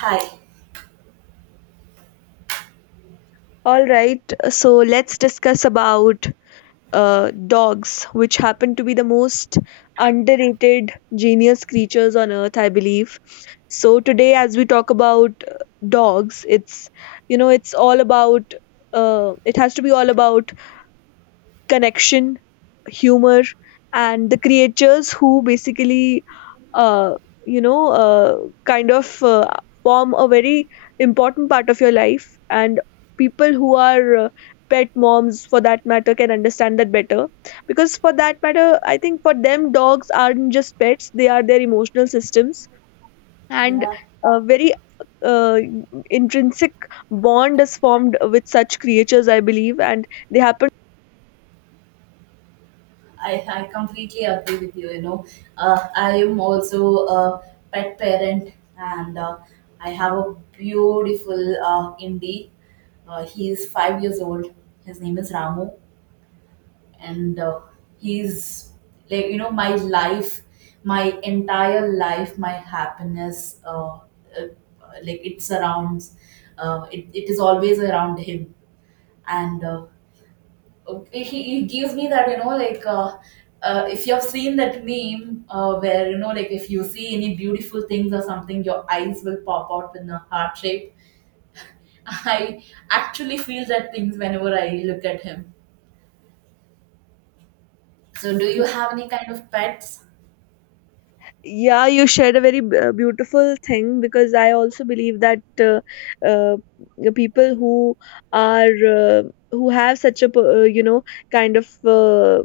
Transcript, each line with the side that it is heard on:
right: Hi.
left: All right, so let's discuss about dogs, which happen to be the most underrated genius creatures on earth, I believe. So today, as we talk about dogs, it's, it's all about, it has to be all about connection, humor, and the creatures who basically, uh, you know uh, kind of uh, form a very important part of your life, and people who are pet moms for that matter can understand that better, because for that matter I think for them dogs aren't just pets, they are their emotional systems, and
right: Yeah,
left: a very uh, intrinsic bond is formed with such creatures, I believe, and they happen—
right: I, I completely agree with you. I am also a pet parent and I have a beautiful indie. He is 5 years old. His name is Ramu. And he's like, my life, my entire life, my happiness, uh, like it it is always around him and okay, he gives me that. If you have seen that meme where if you see any beautiful things or something, your eyes will pop out in a heart shape. I actually feel that things whenever I look at him. So do you have any kind of pets?
left: Yeah, you shared a very beautiful thing, because I also believe that uh, the people who are who have such a kind of uh,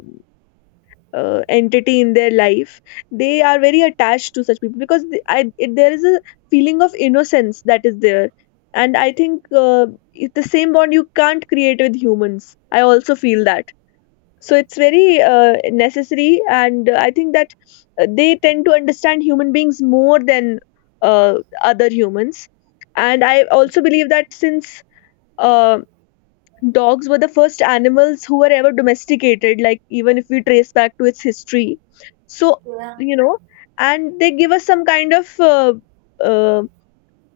left: entity in their life, they are very attached to such people, because there is a feeling of innocence that is there. And I think it's the same bond you can't create with humans. I also feel that. So it's very necessary, and I think that they tend to understand human beings more than uh, other humans. And I also believe that since uh, dogs were the first animals who were ever domesticated, like even if we trace back to its history. So,
right: Yeah.
left: you know, and they give us some kind of um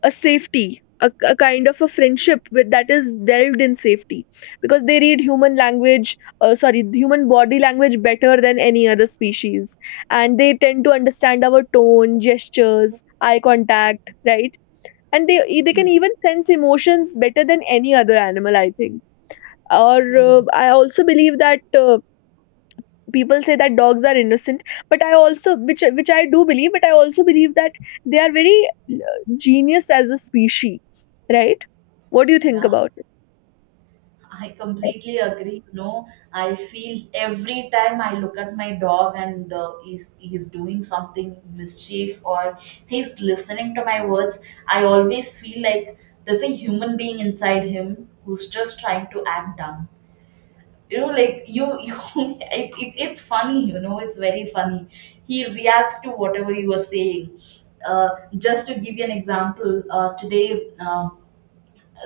left: a safety, a kind of a friendship with that is delved in safety, because they read human body language better than any other species, and they tend to understand our tone, gestures, eye contact, right? And they can
right: Yeah.
left: even sense emotions better than any other animal, I think. Or
right: Yes.
left: I also believe that people say that dogs are innocent, but I also— which I do believe, but I also believe that they are very genius as a species, right? What do you think
right: Yeah,
left: about it?
right: I completely agree. You know, I feel every time I look at my dog and he's doing something mischief or he's listening to my words, I always feel like there's a human being inside him who's just trying to act dumb. You know, like you it's funny, you know, it's very funny. He reacts to whatever you are saying. Uh, just to give you an example, today,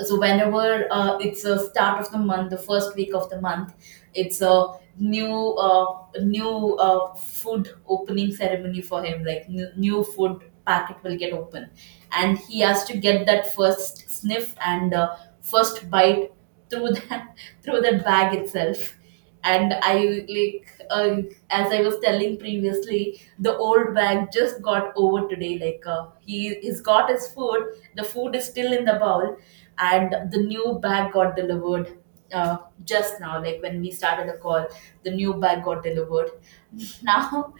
right: so whenever it's a start of the month, the first week of the month, it's a new new food opening ceremony for him. Like new, new food packet will get open, and he has to get that first sniff and first bite through that through that bag itself. And I like uh, as I was telling previously, the old bag just got over today. Like he he's got his food, the food is still in the bowl, and the new bag got delivered, uh, just now, like when we started the call, the new bag got delivered. Now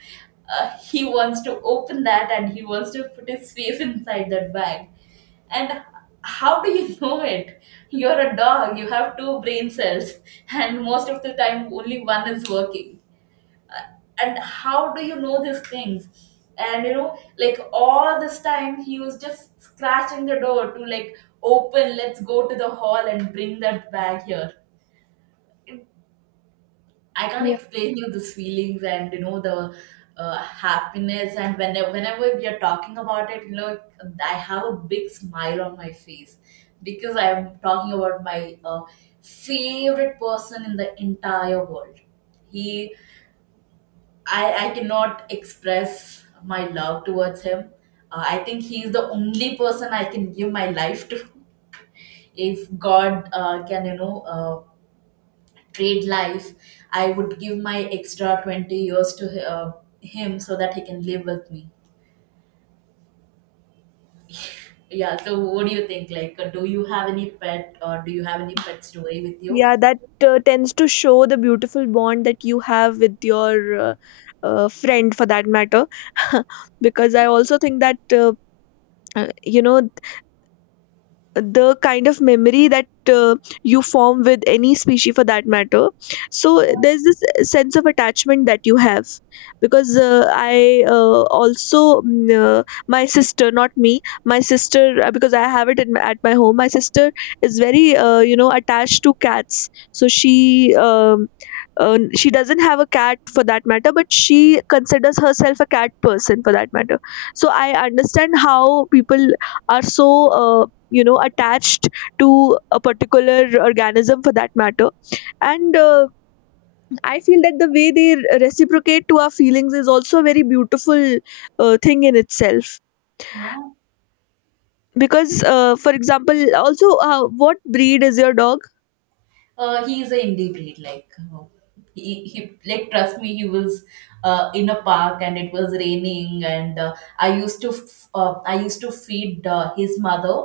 right: he wants to open that and he wants to put his face inside that bag. And how do you know it? You're a dog, you have two brain cells, and most of the time only one is working. Uh, And how do you know these things? And you know, like all this time he was just scratching the door to like open, let's go to the hall and bring that bag here. I can't
left: Yeah,
right: explain you these feelings, and you know the happiness. And whenever we are talking about it, you know, I have a big smile on my face because I am talking about my favorite person in the entire world. He, I cannot express my love towards him. I think he is the only person I can give my life to. If God can, you know. Trade life, I would give my extra 20 years to him so that he can live with me. Yeah, so what do you think? Like do you have any pet or do you have any pet story with you?
left: yeah, that tends to show the beautiful bond that you have with your friend, for that matter. Because I also think that uh, you know the kind of memory that you form with any species for that matter, so there's this sense of attachment that you have. Because I also— my sister, not me, my sister, because I have it in— at my home, my sister is very, attached to cats. So she— she doesn't have a cat for that matter, but she considers herself a cat person for that matter. So I understand how people are so, attached to a particular organism for that matter. And I feel that the way they reciprocate to our feelings is also a very beautiful thing in itself.
right: Yeah,
left: Because for example, also, what breed is your dog?
right: he is a indie breed. Like he like, trust me, he was in a park and it was raining and I used to I used to feed his mother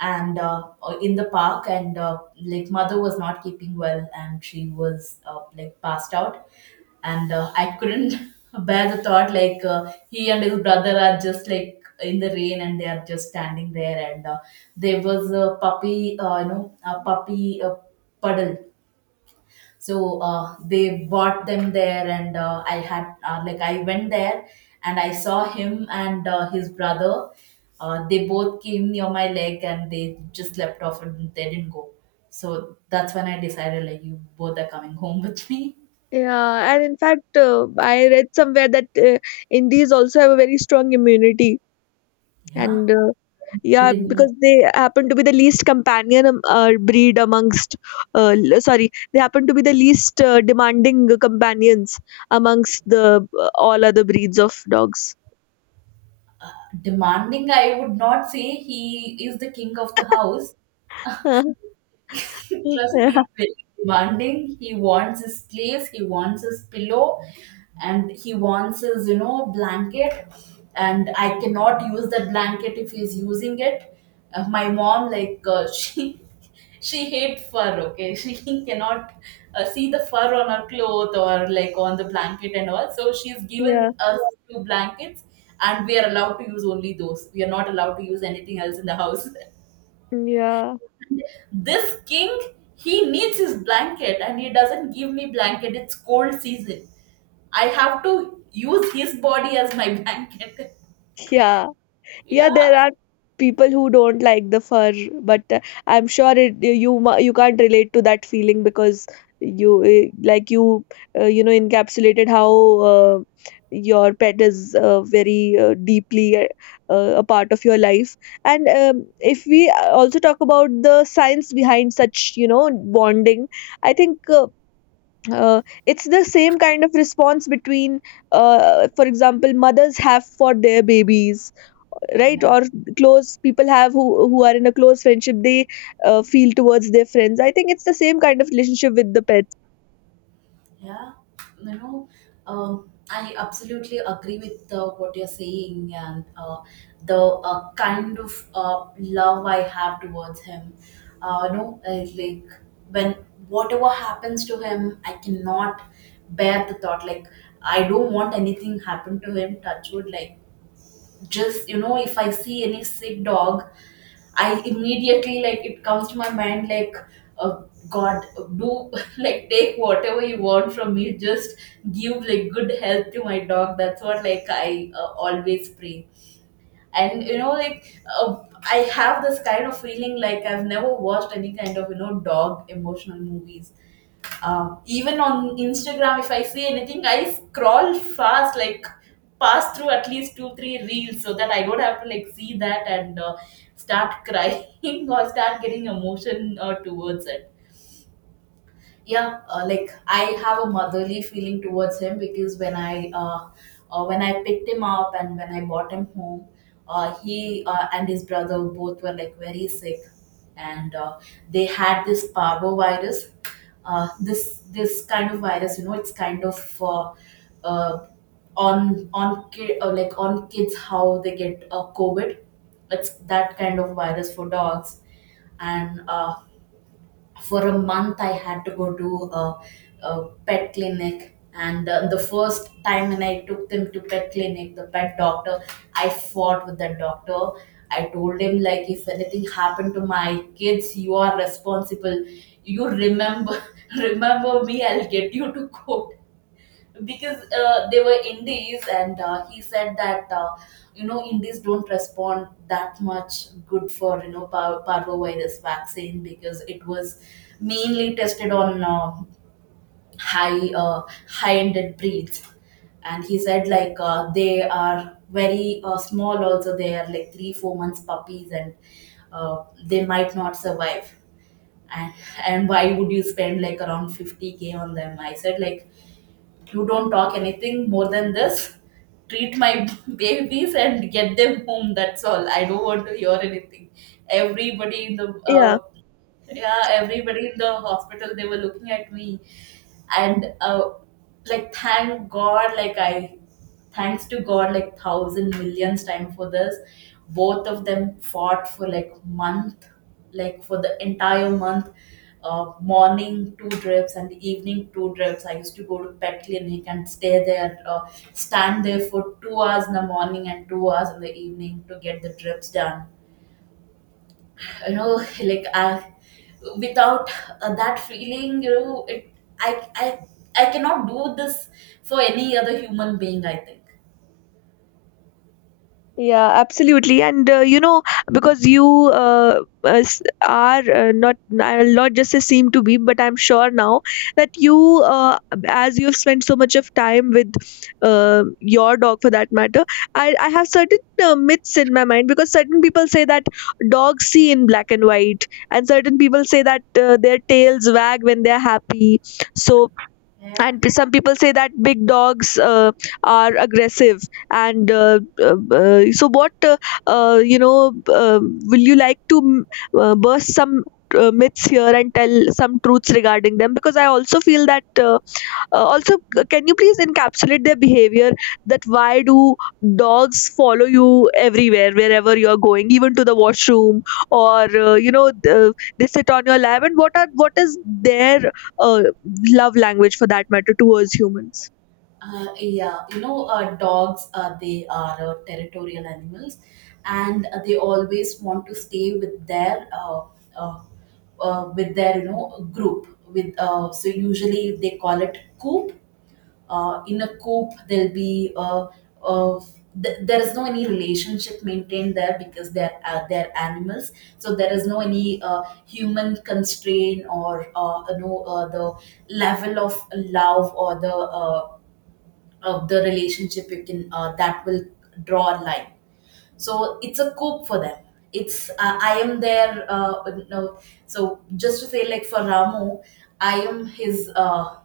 right: and in the park. And like, mother was not keeping well and she was like passed out. And I couldn't bear the thought. Like he and his brother are just like in the rain and they are just standing there. And there was a puppy you know, a puppy puddle. So they bought them there. And I had, like I went there and I saw him and his brother. They both came near my leg and they just leapt off and they didn't go. So that's when I decided, like, you both are coming home with me.
left: Yeah. And in fact, I read somewhere that indies also have a very strong immunity.
right: Yeah.
left: And
right: But
left: yeah, because they happen to be the least companion breed amongst l- sorry they happen to be the least demanding companions amongst the all other breeds of dogs.
right: demanding, I would not say. He is the king of the house. Trust me,
left: Yeah.
right: very demanding. He wants his place, he wants his pillow, and he wants his, you know, blanket. And I cannot use that blanket if he's using it. My mom, like, she hate fur, okay. She cannot see the fur on her cloth or like on the blanket and all. So she's given
left: Yeah.
right: us two blankets and we are allowed to use only those. We are not allowed to use anything else in the house. This king, he needs his blanket and he doesn't give me blanket. It's cold season. I have to use his body as my blanket.
left: Yeah. Yeah,
right: Yeah.
left: there are people who don't like the fur, but I'm sure you can't relate to that feeling, because you like encapsulated how uh, your pet is very deeply a part of your life. And if we also talk about the science behind such, bonding, I think. It's the same kind of response between for example, mothers have for their babies, right? Or close people have, who are in a close friendship, they feel towards their friends. I think it's the same kind of relationship with the pets.
right: Yeah, you know, I absolutely agree with what you're saying. And the kind of love I have towards him. Like when whatever happens to him, I cannot bear the thought. Like I don't want anything happen to him. Touch wood. Like just, you know, if I see any sick dog, I immediately, like, it comes to my mind, like, uh, God, do like take whatever you want from me. Just give like good health to my dog. That's what, like, I always pray. And you know, like I have this kind of feeling. Like I've never watched any kind of, you know, dog emotional movies. Even on Instagram, if I see anything, I scroll fast, like pass through at least two, three reels so that I don't have to like see that and start crying or start getting emotion towards it. Yeah, like I have a motherly feeling towards him. Because when I when I picked him up and when I brought him home, he and his brother both were like very sick. And they had this parvo virus. This kind of virus, you know, it's kind of uh, on kid like on kids how they get COVID, it's that kind of virus for dogs. And for a month I had to go to a pet clinic. And the first time when I took them to pet clinic, the pet doctor, I fought with that doctor. I told him, like, if anything happened to my kids, you are responsible. You remember, remember me, I'll get you to court. Because they were indies. And he said that you know, indies don't respond that much good for, you know, parvovirus vaccine, because it was mainly tested on high uh, high ended breeds. And he said, like they are very small also, they are like 3 4 months puppies, and they might not survive. And, and why would you spend like around 50k on them? I said, like, you don't talk anything more than this. Treat my babies and get them home. That's all. I don't want to hear anything. Everybody in the
left: Yeah.
right: uh, yeah, everybody in the hospital, they were looking at me. And like, thank god. Like I thanks to god, like thousand millions time for this. Both of them fought for like month, like for the entire month. Morning two drips and evening two drips. I used to go to pet clinic and stay there, stand there for 2 hours in the morning and 2 hours in the evening to get the drips done. You know, like without that feeling, you know, it I i I cannot do this for any other human being, I think.
left: Yeah, absolutely. And because you are not— I'll not just say seem to be, but I'm sure now that you, as you've spent so much of time with your dog for that matter, I have certain myths in my mind, because certain people say that dogs see in black and white, and certain people say that their tails wag when they're happy. So,
right: Yeah,
left: and some people say that big dogs are aggressive. And so, what, uh, you know uh, will you like to burst some myths here and tell some truths regarding them? Because I also feel that, also, can you please encapsulate their behavior? That why do dogs follow you everywhere, wherever you're going, even to the washroom, or they sit on your lap? And what is their uh, love language for that matter towards humans?
right: yeah you know, dogs, they are territorial animals. And they always want to stay with their uh, with their, you know, group with so usually they call it coop. In a coop, there'll be a th- there is no any relationship maintained there because they're animals. So there is no any human constraint or the level of love or the of the relationship you can that will draw a line. So it's a cope for them. It's I am there, no. So just to say, like, for Ramu, I am his uh,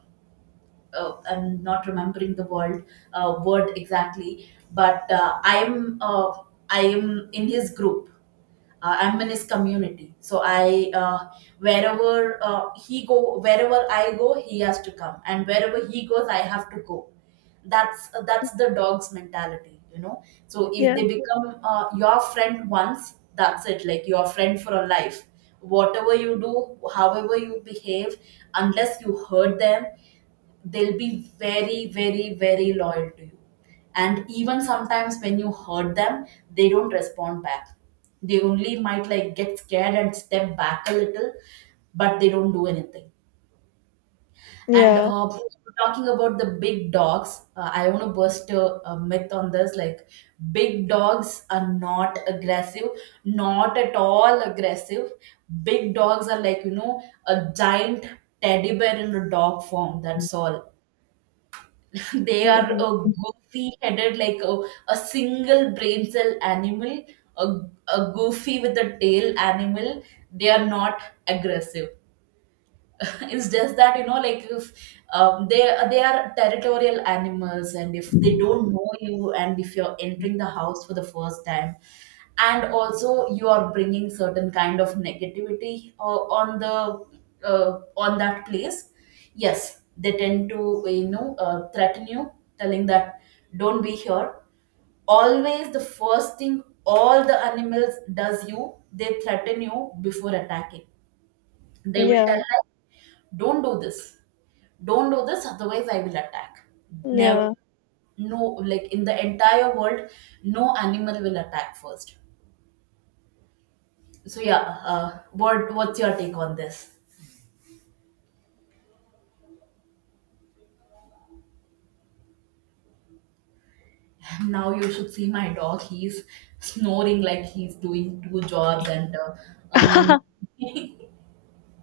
right: uh, I'm not remembering the word word exactly, but I am in his group. I'm in his community. So I wherever he go, wherever I go, he has to come, and wherever he goes, I have to go. That's the dog's mentality, you know. So if
left: Yeah.
right: they become your friend once, that's it. Like your friend for a life. Whatever you do, however you behave, unless you hurt them, they'll be very, very, very loyal to you. And even sometimes when you hurt them, they don't respond back. They only might like get scared and step back a little, but they don't do anything. And
left: Yeah.
right: Talking about the big dogs, I want to burst a myth on this. Like, big dogs are not aggressive. Not at all aggressive. Big dogs are, like, you know, a giant teddy bear in a dog form, that's all. They are
left: Yeah.
right: a goofy headed, like a single brain cell animal, a, a goofy with a tail animal. They are not aggressive. It's just that, you know, like, if they are territorial animals, and if they don't know you, and if you're entering the house for the first time, and also you are bringing certain kind of negativity, on that place, yes, they tend to, you know, threaten you, telling that, don't be here. Always the first thing all the animals does, you, they threaten you before attacking. They will
left: Yeah.
right: tell, like, don't do this. Don't do this, otherwise I will attack. Never.
left: Yeah.
right: No. Like, in the entire world, no animal will attack first. So yeah, what's your take on this? Now you should see my dog. He's snoring like he's doing two jobs and earning.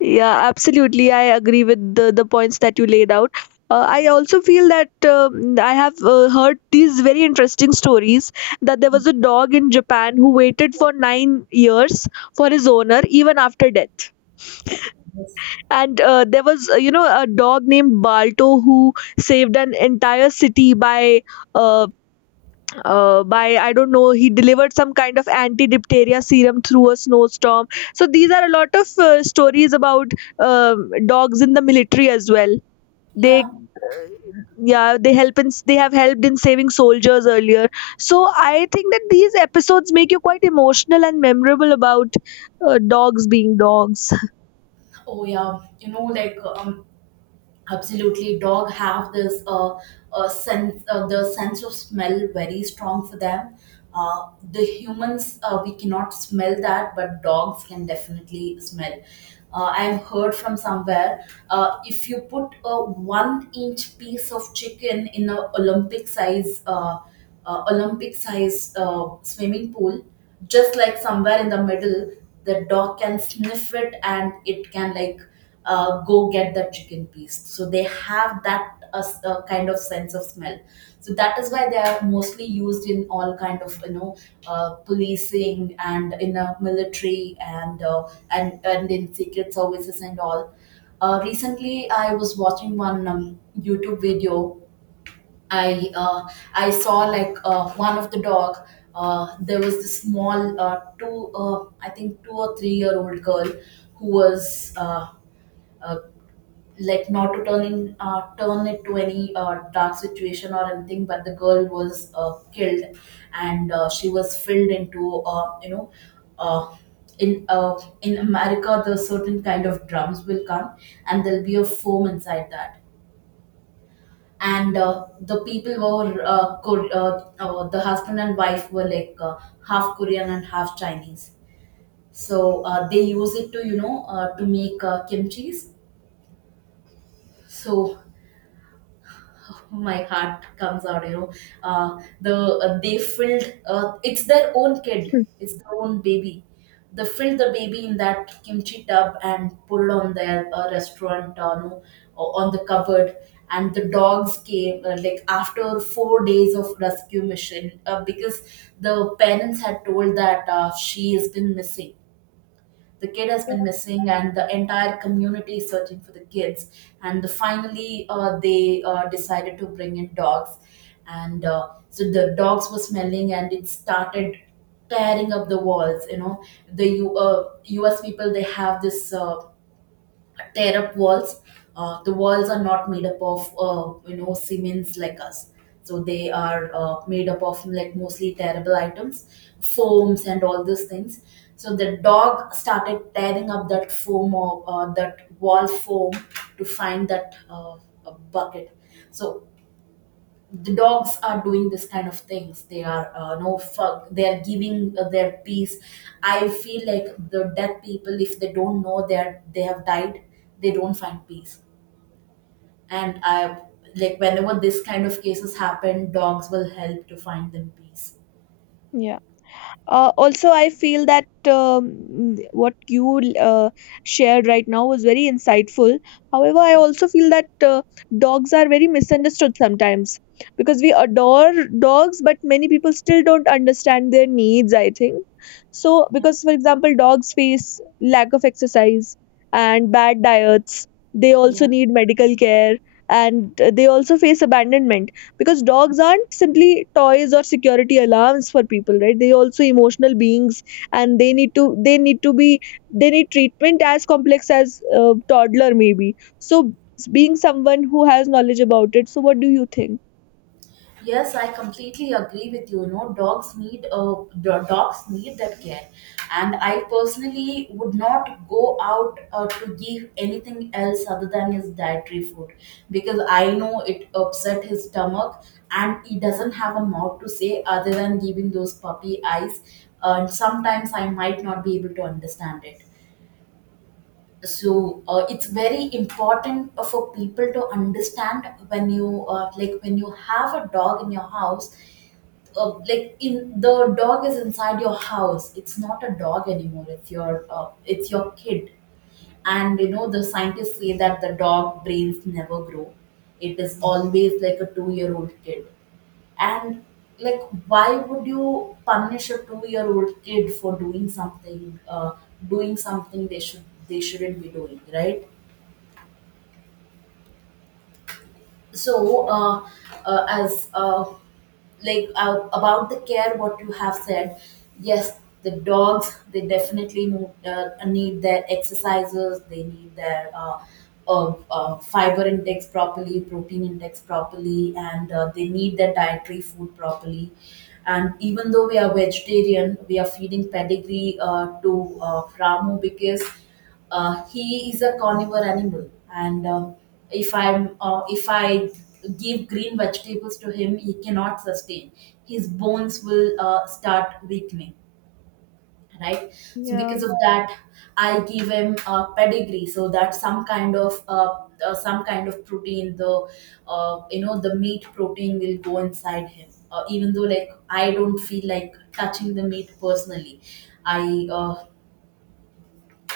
left: Yeah, absolutely. I agree with the points that you laid out. I also feel that I have heard these very interesting stories that there was a dog in Japan who waited for 9 years for his owner even after death. And there was, a dog named Balto who saved an entire city by— uh, by, I don't know, he delivered some kind of anti-diphtheria serum through a snowstorm. So these are a lot of stories about dogs in the military as well. They—
right: Yeah.
left: yeah, they have helped in saving soldiers earlier. So I think that these episodes make you quite emotional and memorable about dogs being dogs.
right: Oh yeah, you know, like, absolutely, dog have this sense the sense of smell very strong for them. The humans, we cannot smell that, but dogs can definitely smell. I've heard from somewhere, if you put a one inch piece of chicken in a olympic size swimming pool, just like somewhere in the middle, the dog can sniff it and it can like go get that chicken piece. So they have that kind of sense of smell. So that is why they are mostly used in all kind of, you know, policing and in a military and and in secret services and all. Recently, I was watching one YouTube video. I uh, I saw, like, one of the dog. There was this small two I think two or three-year-old girl who was like, not to turn in, turn it to any dark situation or anything, but the girl was killed, and she was filled into, you know, uh, in uh, in America, the certain kind of drums will come and there'll be a foam inside that. And the people were, the husband and wife were like, half Korean and half Chinese. So they use it to, you know, to make kimchi's. So my heart comes out, you know. uh, the they filled it's their own kid, it's their own baby. They filled the baby in that kimchi tub and pulled on their restaurant, no, on the cupboard. And the dogs came, like after 4 days of rescue mission, because the parents had told that she has been missing, the kid has been missing, and the entire community is searching for the kids. And finally they decided to bring in dogs. And so the dogs were smelling and it started tearing up the walls, you know. The US people, they have this tear up walls. The walls are not made up of, you know, cements like us, so they are made up of like mostly terrible items, foams and all these things. So the dog started tearing up that foam, or that wall foam, to find that bucket. So the dogs are doing this kind of things. They are, no fuck, they are giving their peace. I feel like the dead people, if they don't know they are, they have died, they don't find peace. And i like, whenever this kind of cases happen, dogs will help to find them peace.
left: Yeah. Also, I feel that what you shared right now was very insightful. However, I also feel that dogs are very misunderstood sometimes, because we adore dogs, but many people still don't understand their needs, I think. So,
right: Yeah.
left: because for example, dogs face lack of exercise and bad diets. They also
right: Yeah.
left: need medical care, and they also face abandonment, because dogs aren't simply toys or security alarms for people, right? They also emotional beings, and they need treatment as complex as toddler maybe. So, being someone who has knowledge about it, so what do you think?
right: Yes, I completely agree with you. You know, dogs need, dogs need that care, and I personally would not go out to give anything else other than his dietary food, because I know it upset his stomach, and he doesn't have a mouth to say other than giving those puppy eyes. And sometimes I might not be able to understand it. So it's very important for people to understand when you, when you have a dog in your house, like in the dog is inside your house, it's not a dog anymore, it's your kid. And you know, the scientists say that the dog brains never grow. It is always like a 2-year-old kid. And, like, why would you punish a 2-year-old kid for doing something, uh, doing something they should, they shouldn't be doing, right? So, as like about the care what you have said, yes, the dogs, they definitely need, need their exercises. They need their fiber intakes properly, protein intakes properly, and they need their dietary food properly. And even though we are vegetarian, we are feeding pedigree to Ramu, because he is a carnivore animal. And if I give green vegetables to him, he cannot sustain. His bones will start weakening, right? So because
left: Yeah.
right: of that, I give him a pedigree, so that some kind of, some kind of protein, the you know, the meat protein will go inside him. Even though, like, I don't feel like touching the meat personally, I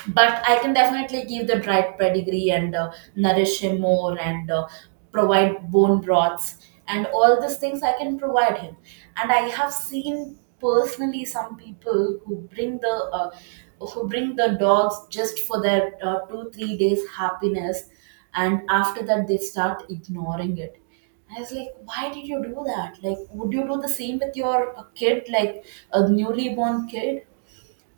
right: but I can definitely give the dried pedigree and nourish him more, and provide bone broths and all these things I can provide him. And I have seen personally some people who bring the, who bring the dogs just for their two three days happiness, and after that they start ignoring it. I was like, why did you do that? Like, would you do the same with your kid, like a newly born kid?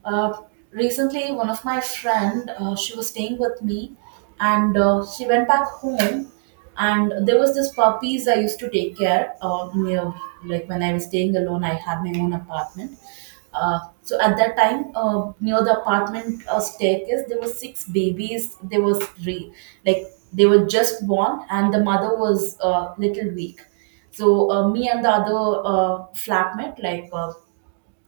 right: Uh, Recently, one of my friend, she was staying with me, and she went back home, and there was this puppies I used to take care of. Near, like when I was staying alone, I had my own apartment. So at that time, near the apartment staircase, there were six babies. There was three, like, they were just born, and the mother was a little weak. So me and the other flatmate,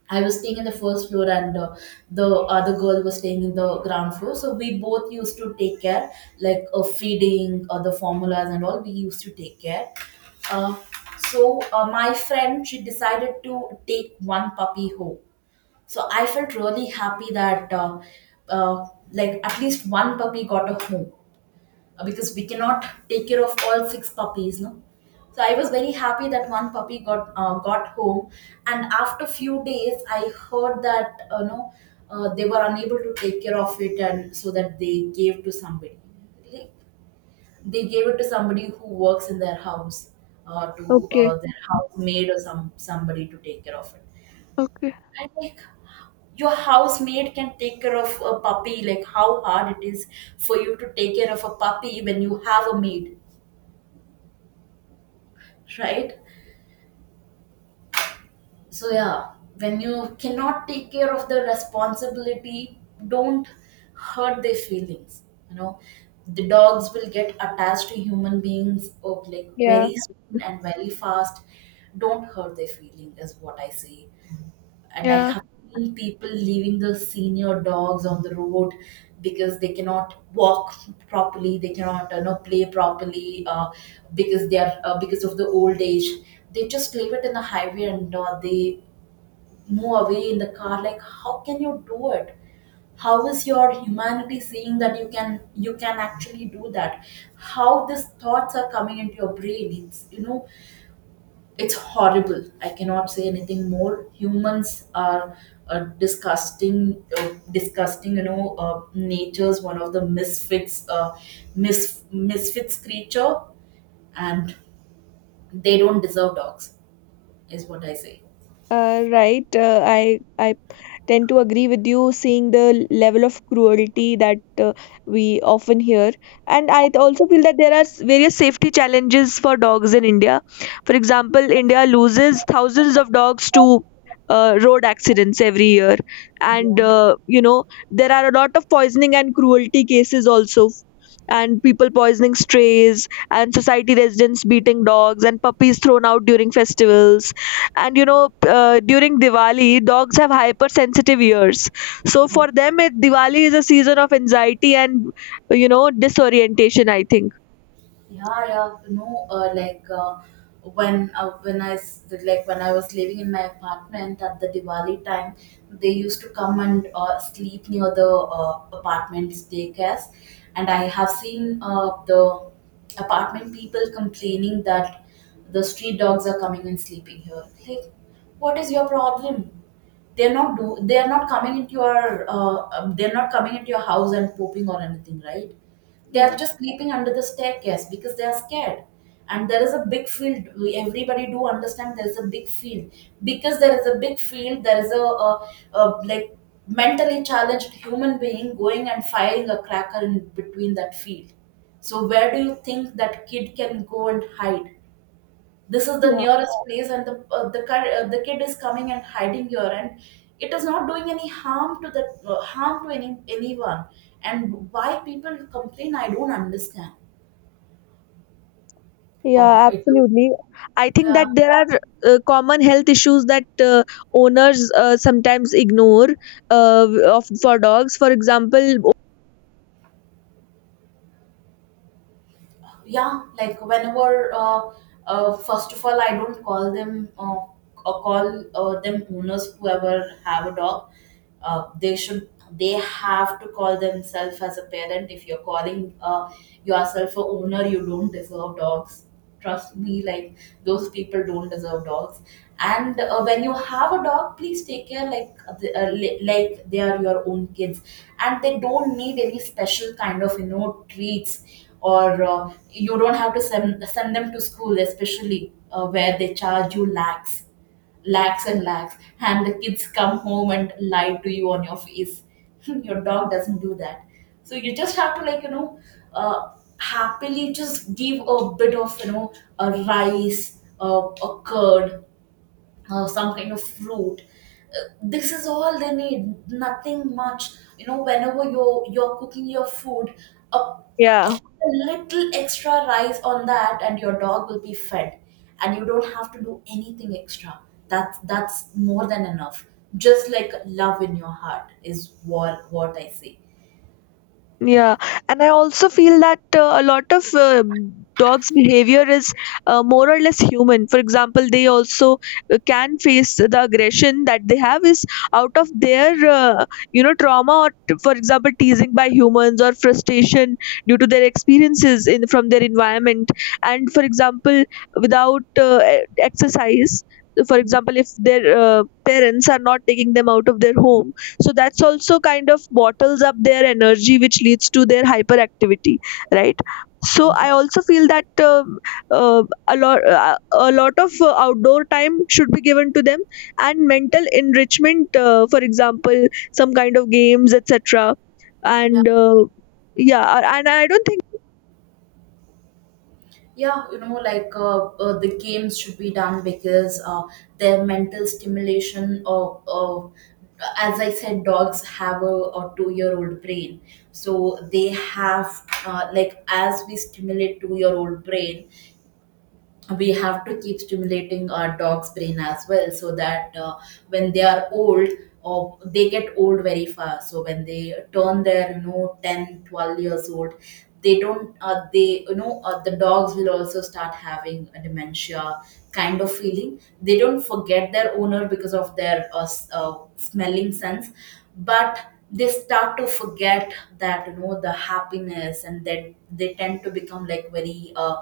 right: I was staying in the first floor, and the other girl was staying in the ground floor. So we both used to take care, feeding the formulas, and all. We used to take care. Uh, my friend, she decided to take one puppy home. So I felt really happy that, uh, like, at least one puppy got a home, because we cannot take care of all six puppies, no. So I was very happy that one puppy got, got home. And after few days, I heard that, you know, they were unable to take care of it, and so that they gave to somebody. Like, they gave it to somebody who works in their house, to
left: Okay.
right: their housemaid or some somebody to take care of it.
left: Okay.
right: And, like, your housemaid can take care of a puppy. Like, how hard it is for you to take care of a puppy when you have a maid, right? So, yeah, when you cannot take care of the responsibility, don't hurt their feelings. You know, the dogs will get attached to human beings or, like,
left: Yeah.
right: very soon and very fast. Don't hurt their feeling is what I say. And I
left: Yeah.
right: have seen people leaving the senior dogs on the road because they cannot walk properly, they cannot, you know, play properly, because they are, because of the old age. They just leave it in the highway and they move away in the car. Like, how can you do it? How is your humanity seeing that you can, you can actually do that? How these thoughts are coming into your brain? It's, you know, it's horrible. I cannot say anything more. Humans are a disgusting, disgusting, you know, nature's one of the misfits, misfits creature, and they don't deserve dogs. Is what I say.
left: Right. I tend to agree with you, seeing the level of cruelty that we often hear. And I also feel that there are various safety challenges for dogs in India. For example, India loses thousands of dogs to road accidents every year. And, there are a lot of poisoning and cruelty cases also. And people poisoning strays, and society residents beating dogs, and puppies thrown out during festivals. And during Diwali, dogs have hypersensitive ears, so for them, Diwali is a season of anxiety and, disorientation, I think.
right: Yeah. No, when I s- like when I was living in my apartment at the Diwali time, they used to come and sleep near the apartment staircase, and I have seen the apartment people complaining that the street dogs are coming and sleeping here. Like, what is your problem? They're not coming into your, they're not coming into your house and pooping or anything, right? They are
left: Yeah,
right: just sleeping under the staircase because they are scared. And there is a big field. Everybody do understand there is a big field because there is a big field. There is a like mentally challenged human being going and firing a cracker in between that field. So where do you think that kid can go and hide? This is the
left: yeah,
right: nearest place and the kid is coming and hiding here, and it is not doing any harm to the harm to anyone. And why people complain I don't understand. Oh,
left: yeah,
right: it is.
left: absolutely. I think that
right: Yeah,
left: there are common health issues that owners sometimes ignore, uh, of for dogs, for example.
right: yeah, like whenever first of all, I don't call them owners whoever have a dog. They should, they have to call themselves as a parent. If you're calling yourself a owner, you don't deserve dogs, trust me, like those people don't deserve dogs. And when you have a dog, please take care like like they are your own kids, and they don't need any special kind of, you know, treats or you don't have to send them to school, especially where they charge you lakhs, lakhs and lakhs, and the kids come home and lie to you on your face. Your dog doesn't do that. So you just have to, like, you know, uh, happily just give a bit of, you know, a rice, a curd, some kind of fruit. This is all they need. Nothing much. You know, whenever you're cooking your food, a
left: Yeah.
right: a little extra rice on that and your dog will be fed, and you don't have to do anything extra. That's more than enough. Just like love in your heart is what I say.
left: Yeah, and I also feel that a lot of dogs' behavior is more or less human. For example, they also— can face— the aggression that they have is out of their trauma. Or for example, teasing by humans, or frustration due to their experiences in— from their environment. And for example, without exercise, for example, if their parents are not taking them out of their home, so that's also kind of bottles up their energy, which leads to their hyperactivity, right? So
right: Yeah.
left: I also feel that a lot of outdoor time should be given to them, and mental enrichment, for example, some kind of games, etc.
right: Yeah,
left: And yeah. And I don't think—
right: yeah, you know, like, the games should be done because their mental stimulation of, as I said, dogs have a 2 year old brain, so they have, like, as we stimulate 2 year old brain, we have to keep stimulating our dog's brain as well, so that when they are old, or they get old very fast, so when they turn, their, you know, 10, 12 years old, they don't they you know, the dogs will also start having a dementia kind of feeling. They don't forget their owner because of their smelling sense, but they start to forget that, you know, the happiness, and that they tend to become like very uh,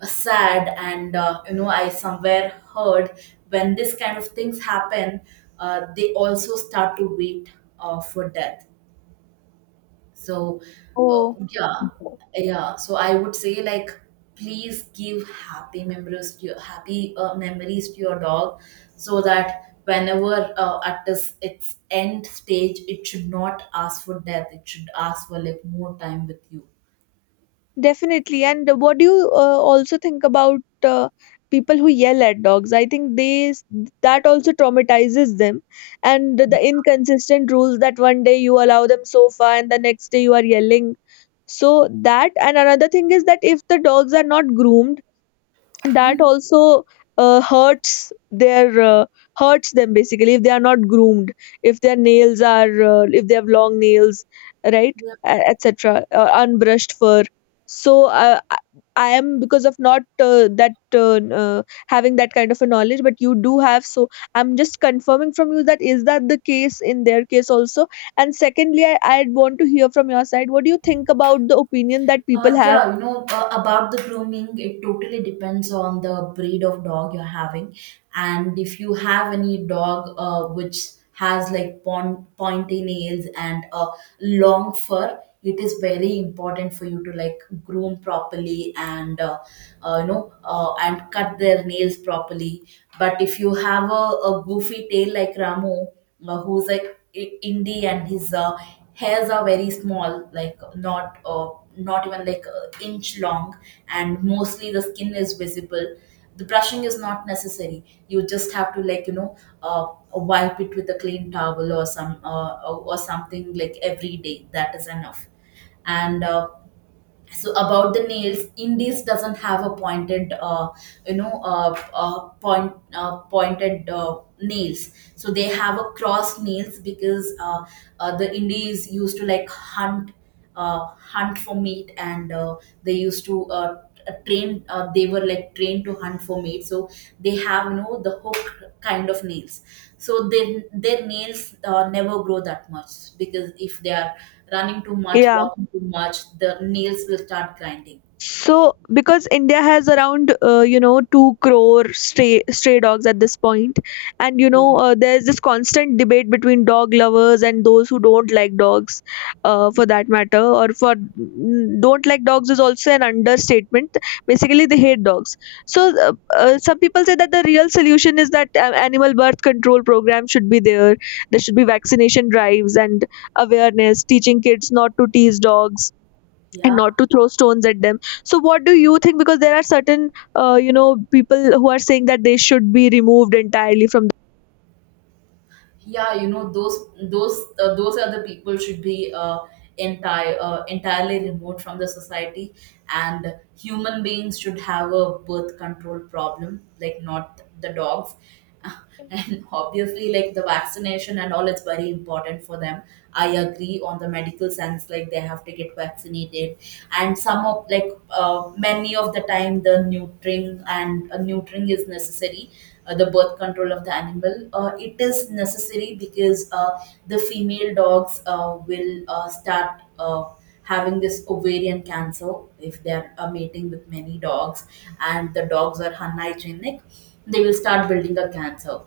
right: uh, sad and, you know, I somewhere heard, when this kind of things happen, they also start to wait, for death. So, uh,
left: Oh.
right: yeah. Yeah, so I would say, like, please give happy memories to your happy memories to your dog, so that whenever, at this its end stage, it should not ask for death, it should ask for like more time with you.
left: Definitely. And what do you also think about people who yell at dogs? I think that also traumatizes them, and the inconsistent rules that one day you allow them sofa, and the next day you are yelling. So that— and another thing is that if the dogs are not groomed, that also uh, hurts their uh, hurts them basically if they are not groomed, if their nails are if they have long nails, right, etc., unbrushed fur. So, I— I am, because of not— that— having that kind of a knowledge, but you do have. So I'm just confirming from you, that is that the case in their case also. And secondly, I want to hear from your side, what do you think about the opinion that people
right: Yeah, you know, about the grooming, it totally depends on the breed of dog you're having. And if you have any dog which has like pointy nails and a long fur, it is very important for you to like groom properly and you know, and cut their nails properly. But if you have a goofy tail like Ramu, who's like indie, and his hairs are very small, like not not even like an inch long, and mostly the skin is visible. The brushing is not necessary, you just have to, like, you know, uh, wipe it with a clean towel or some or something, like every day, that is enough. And, so about the nails, indies doesn't have a pointed you know point pointed, nails, so they have a crossed nails because the indies used to like hunt, hunt for meat, and they used to t- train they were like trained to hunt for meat, so they have, you know, the hook kind of nails. So their nails never grow that much, because if they are running too much,
left: have—
right: walking too much, the nails will start grinding.
left: So, because India has around, 2 crore stray dogs at this point. And
right: Yeah,
left: there's this constant debate between dog lovers and those who don't like dogs, for that matter. Or for— don't like dogs is also an understatement. Basically, they hate dogs. So, some people say that the real solution is that animal birth control program should be there. There should be vaccination drives and awareness, teaching kids not to tease dogs and
right: yeah,
left: not to throw stones at them. So what do you think, because there are certain, uh, you know people who are saying that they should be removed entirely from the—
right: yeah, you know, those those other people should be entirely removed from the society, and human beings should have a birth control problem, like not the dogs. And obviously, like the vaccination and all, it's very important for them. I agree on the medical sense, like they have to get vaccinated, and some of like, many of the time the neutering and, neutering is necessary, the birth control of the animal, it is necessary because the female dogs will start having this ovarian cancer if they are mating with many dogs and the dogs are unhygienic, they will start building a cancer.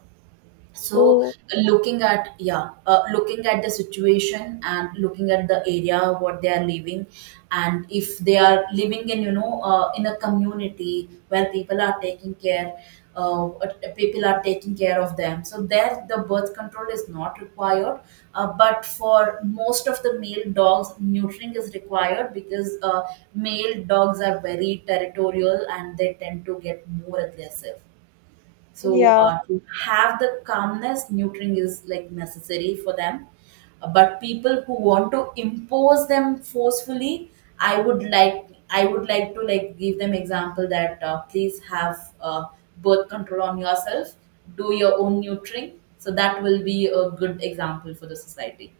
right: So,
left: Oh,
right: looking at the situation and looking at the area what they are living, and if they are living in, you know, in a community where people are taking care, uh, people are taking care of them, so there the birth control is not required. But for most of the male dogs neutering is required because male dogs are very territorial and they tend to get more aggressive. So
left: yeah.
right: to have the calmness, neutering is like necessary for them. But people who want to impose them forcefully, I would like to like give them example that please have birth control on yourself, do your own neutering. So that will be a good example for the society.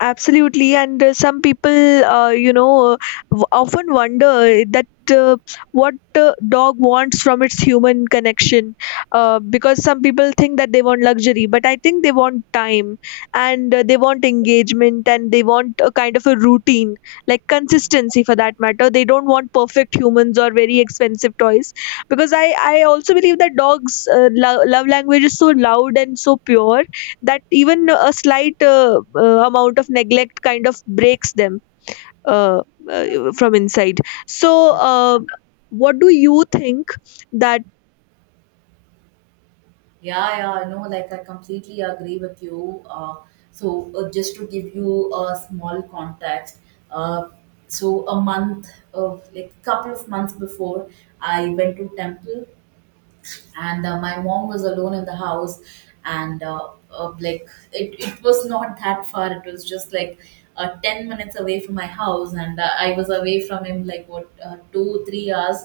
left: Absolutely, and some people, often wonder that what dog wants from its human connection, because some people think that they want luxury, but I think they want time, and they want engagement, and they want a kind of a routine, like consistency for that matter. They don't want perfect humans or very expensive toys, because I also believe that dogs' love language is so loud and so pure, that even a slight amount of neglect kind of breaks them uh, from inside. So,
right: Yeah.
left: uh, what do you think that—
right: Yeah, yeah, I know, like, I completely agree with you. Just to give you a small context, uh, so a month of like couple of months before, I went to temple, and my mom was alone in the house, and like it was not that far, it was just like 10 minutes away from my house, and I was away from him like what, 2 3 hours,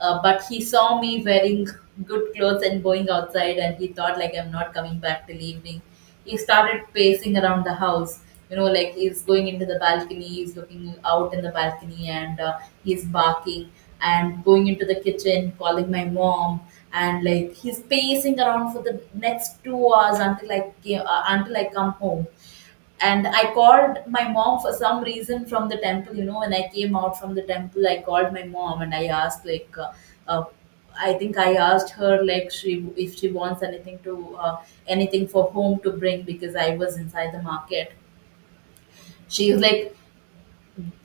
right: but he saw me wearing good clothes and going outside, and he thought like I'm not coming back till evening. He started pacing around the house. You know, like he's going into the balcony, he's looking out in the balcony, and he's barking and going into the kitchen, calling my mom, and like he's pacing around for the next 2 hours until until I come home. And I called my mom for some reason from the temple. You know, when I came out from the temple, I called my mom, and I asked like, uh, I think I asked her like she if she wants anything to anything for home to bring, because I was inside the market. She's like,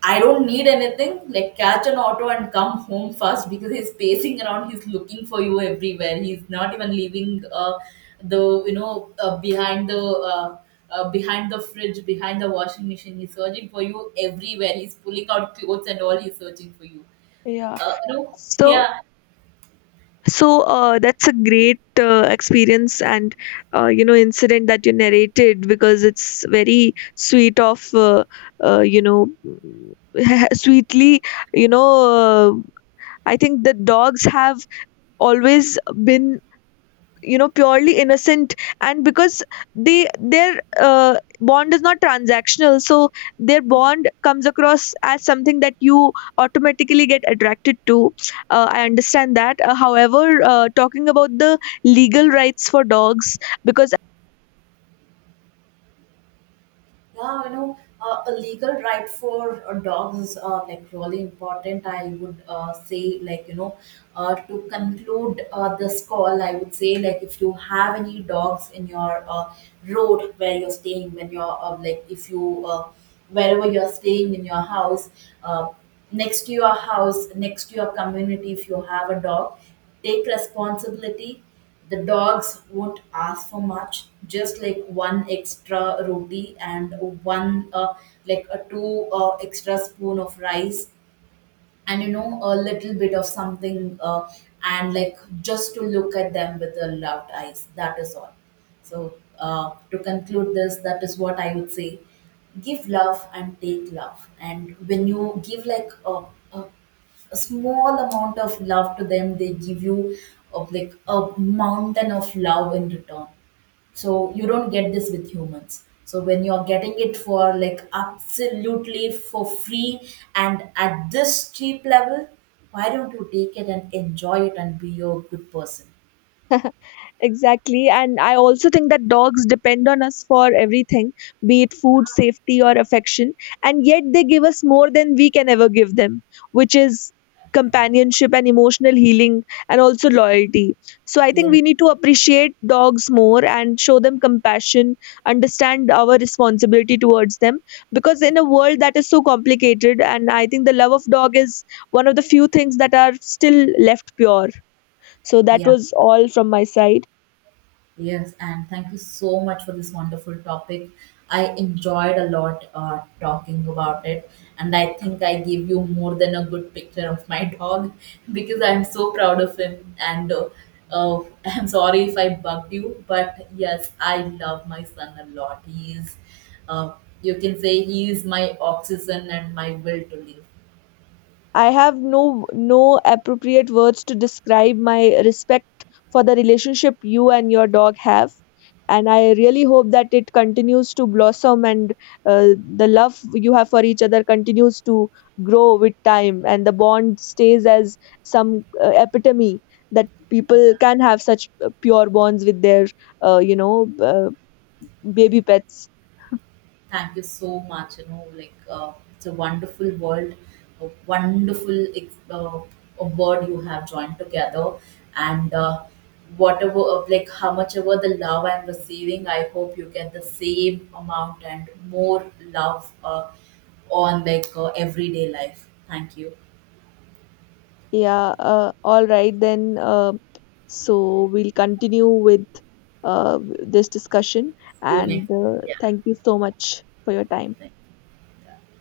right: I don't need anything. Like, catch an auto and come home fast, because he's pacing around. He's looking for you everywhere. He's not even leaving the you know behind the fridge, behind the washing machine. He's searching for you everywhere. He's pulling out clothes and all. He's searching for you.
left: Yeah.
right: You.
left: so
right: Yeah.
left: so that's a great experience and, incident that you narrated, because it's very sweet of— uh, you know sweetly, you know— uh, I think the dogs have always been, purely innocent. And because they their bond is not transactional, so their bond comes across as something that you automatically get attracted to. I understand that. However, talking about the legal rights for dogs, because—
right: Yeah, you know, a legal right for dogs is, like, really important. I would, say, like, you know, to conclude this call, I would say, like, if you have any dogs in your, road where you're staying, when you're, like, if you, wherever you're staying in your house, uh, next to your house, next to your community, if you have a dog, take responsibility. The dogs won't ask for much, just like one extra roti and one, like, a two extra spoon of rice, and you know a little bit of something, and like just to look at them with the loved eyes, that is all. So to conclude this, that is what I would say. Give love and take love, and when you give like a, a small amount of love to them, they give you of like a mountain of love in return. So you don't get this with humans. So when you're getting it for like absolutely for free and at this cheap level, why don't you take it and enjoy it and be a good person?
left: Exactly. And I also think that dogs depend on us for everything, be it food, safety, or affection. And yet they give us more than we can ever give them, which is companionship and emotional healing and also loyalty. So I think
right: Yeah.
left: we need to appreciate dogs more and show them compassion, understand our responsibility towards them. Because in a world that is so complicated, and I think the love of dog is one of the few things that are still left pure. So that
right: Yeah.
left: was all from my side.
right: Yes, and thank you so much for this wonderful topic. I enjoyed a lot talking about it, and I think I gave you more than a good picture of my dog because I'm so proud of him. And I'm sorry if I bugged you, but yes, I love my son a lot. He is, uh, you can say, he is my oxygen and my will to live.
left: I have no appropriate words to describe my respect for the relationship you and your dog have, and I really hope that it continues to blossom, and uh, the love you have for each other continues to grow with time, and the bond stays as some epitome, that people
right: Yeah.
left: can have such pure bonds with their uh, you know uh, baby pets.
right: Thank you so much. You know, like, it's a wonderful world, a a word you have joined together, and whatever like how much ever the love I'm receiving, I hope you get the same amount and more love on like everyday life. Thank you.
left: Yeah, all right then. So we'll continue with uh, this discussion,
right: See you
left: and
right: next. Yeah.
left: thank you so much for your time.
right: Thank you.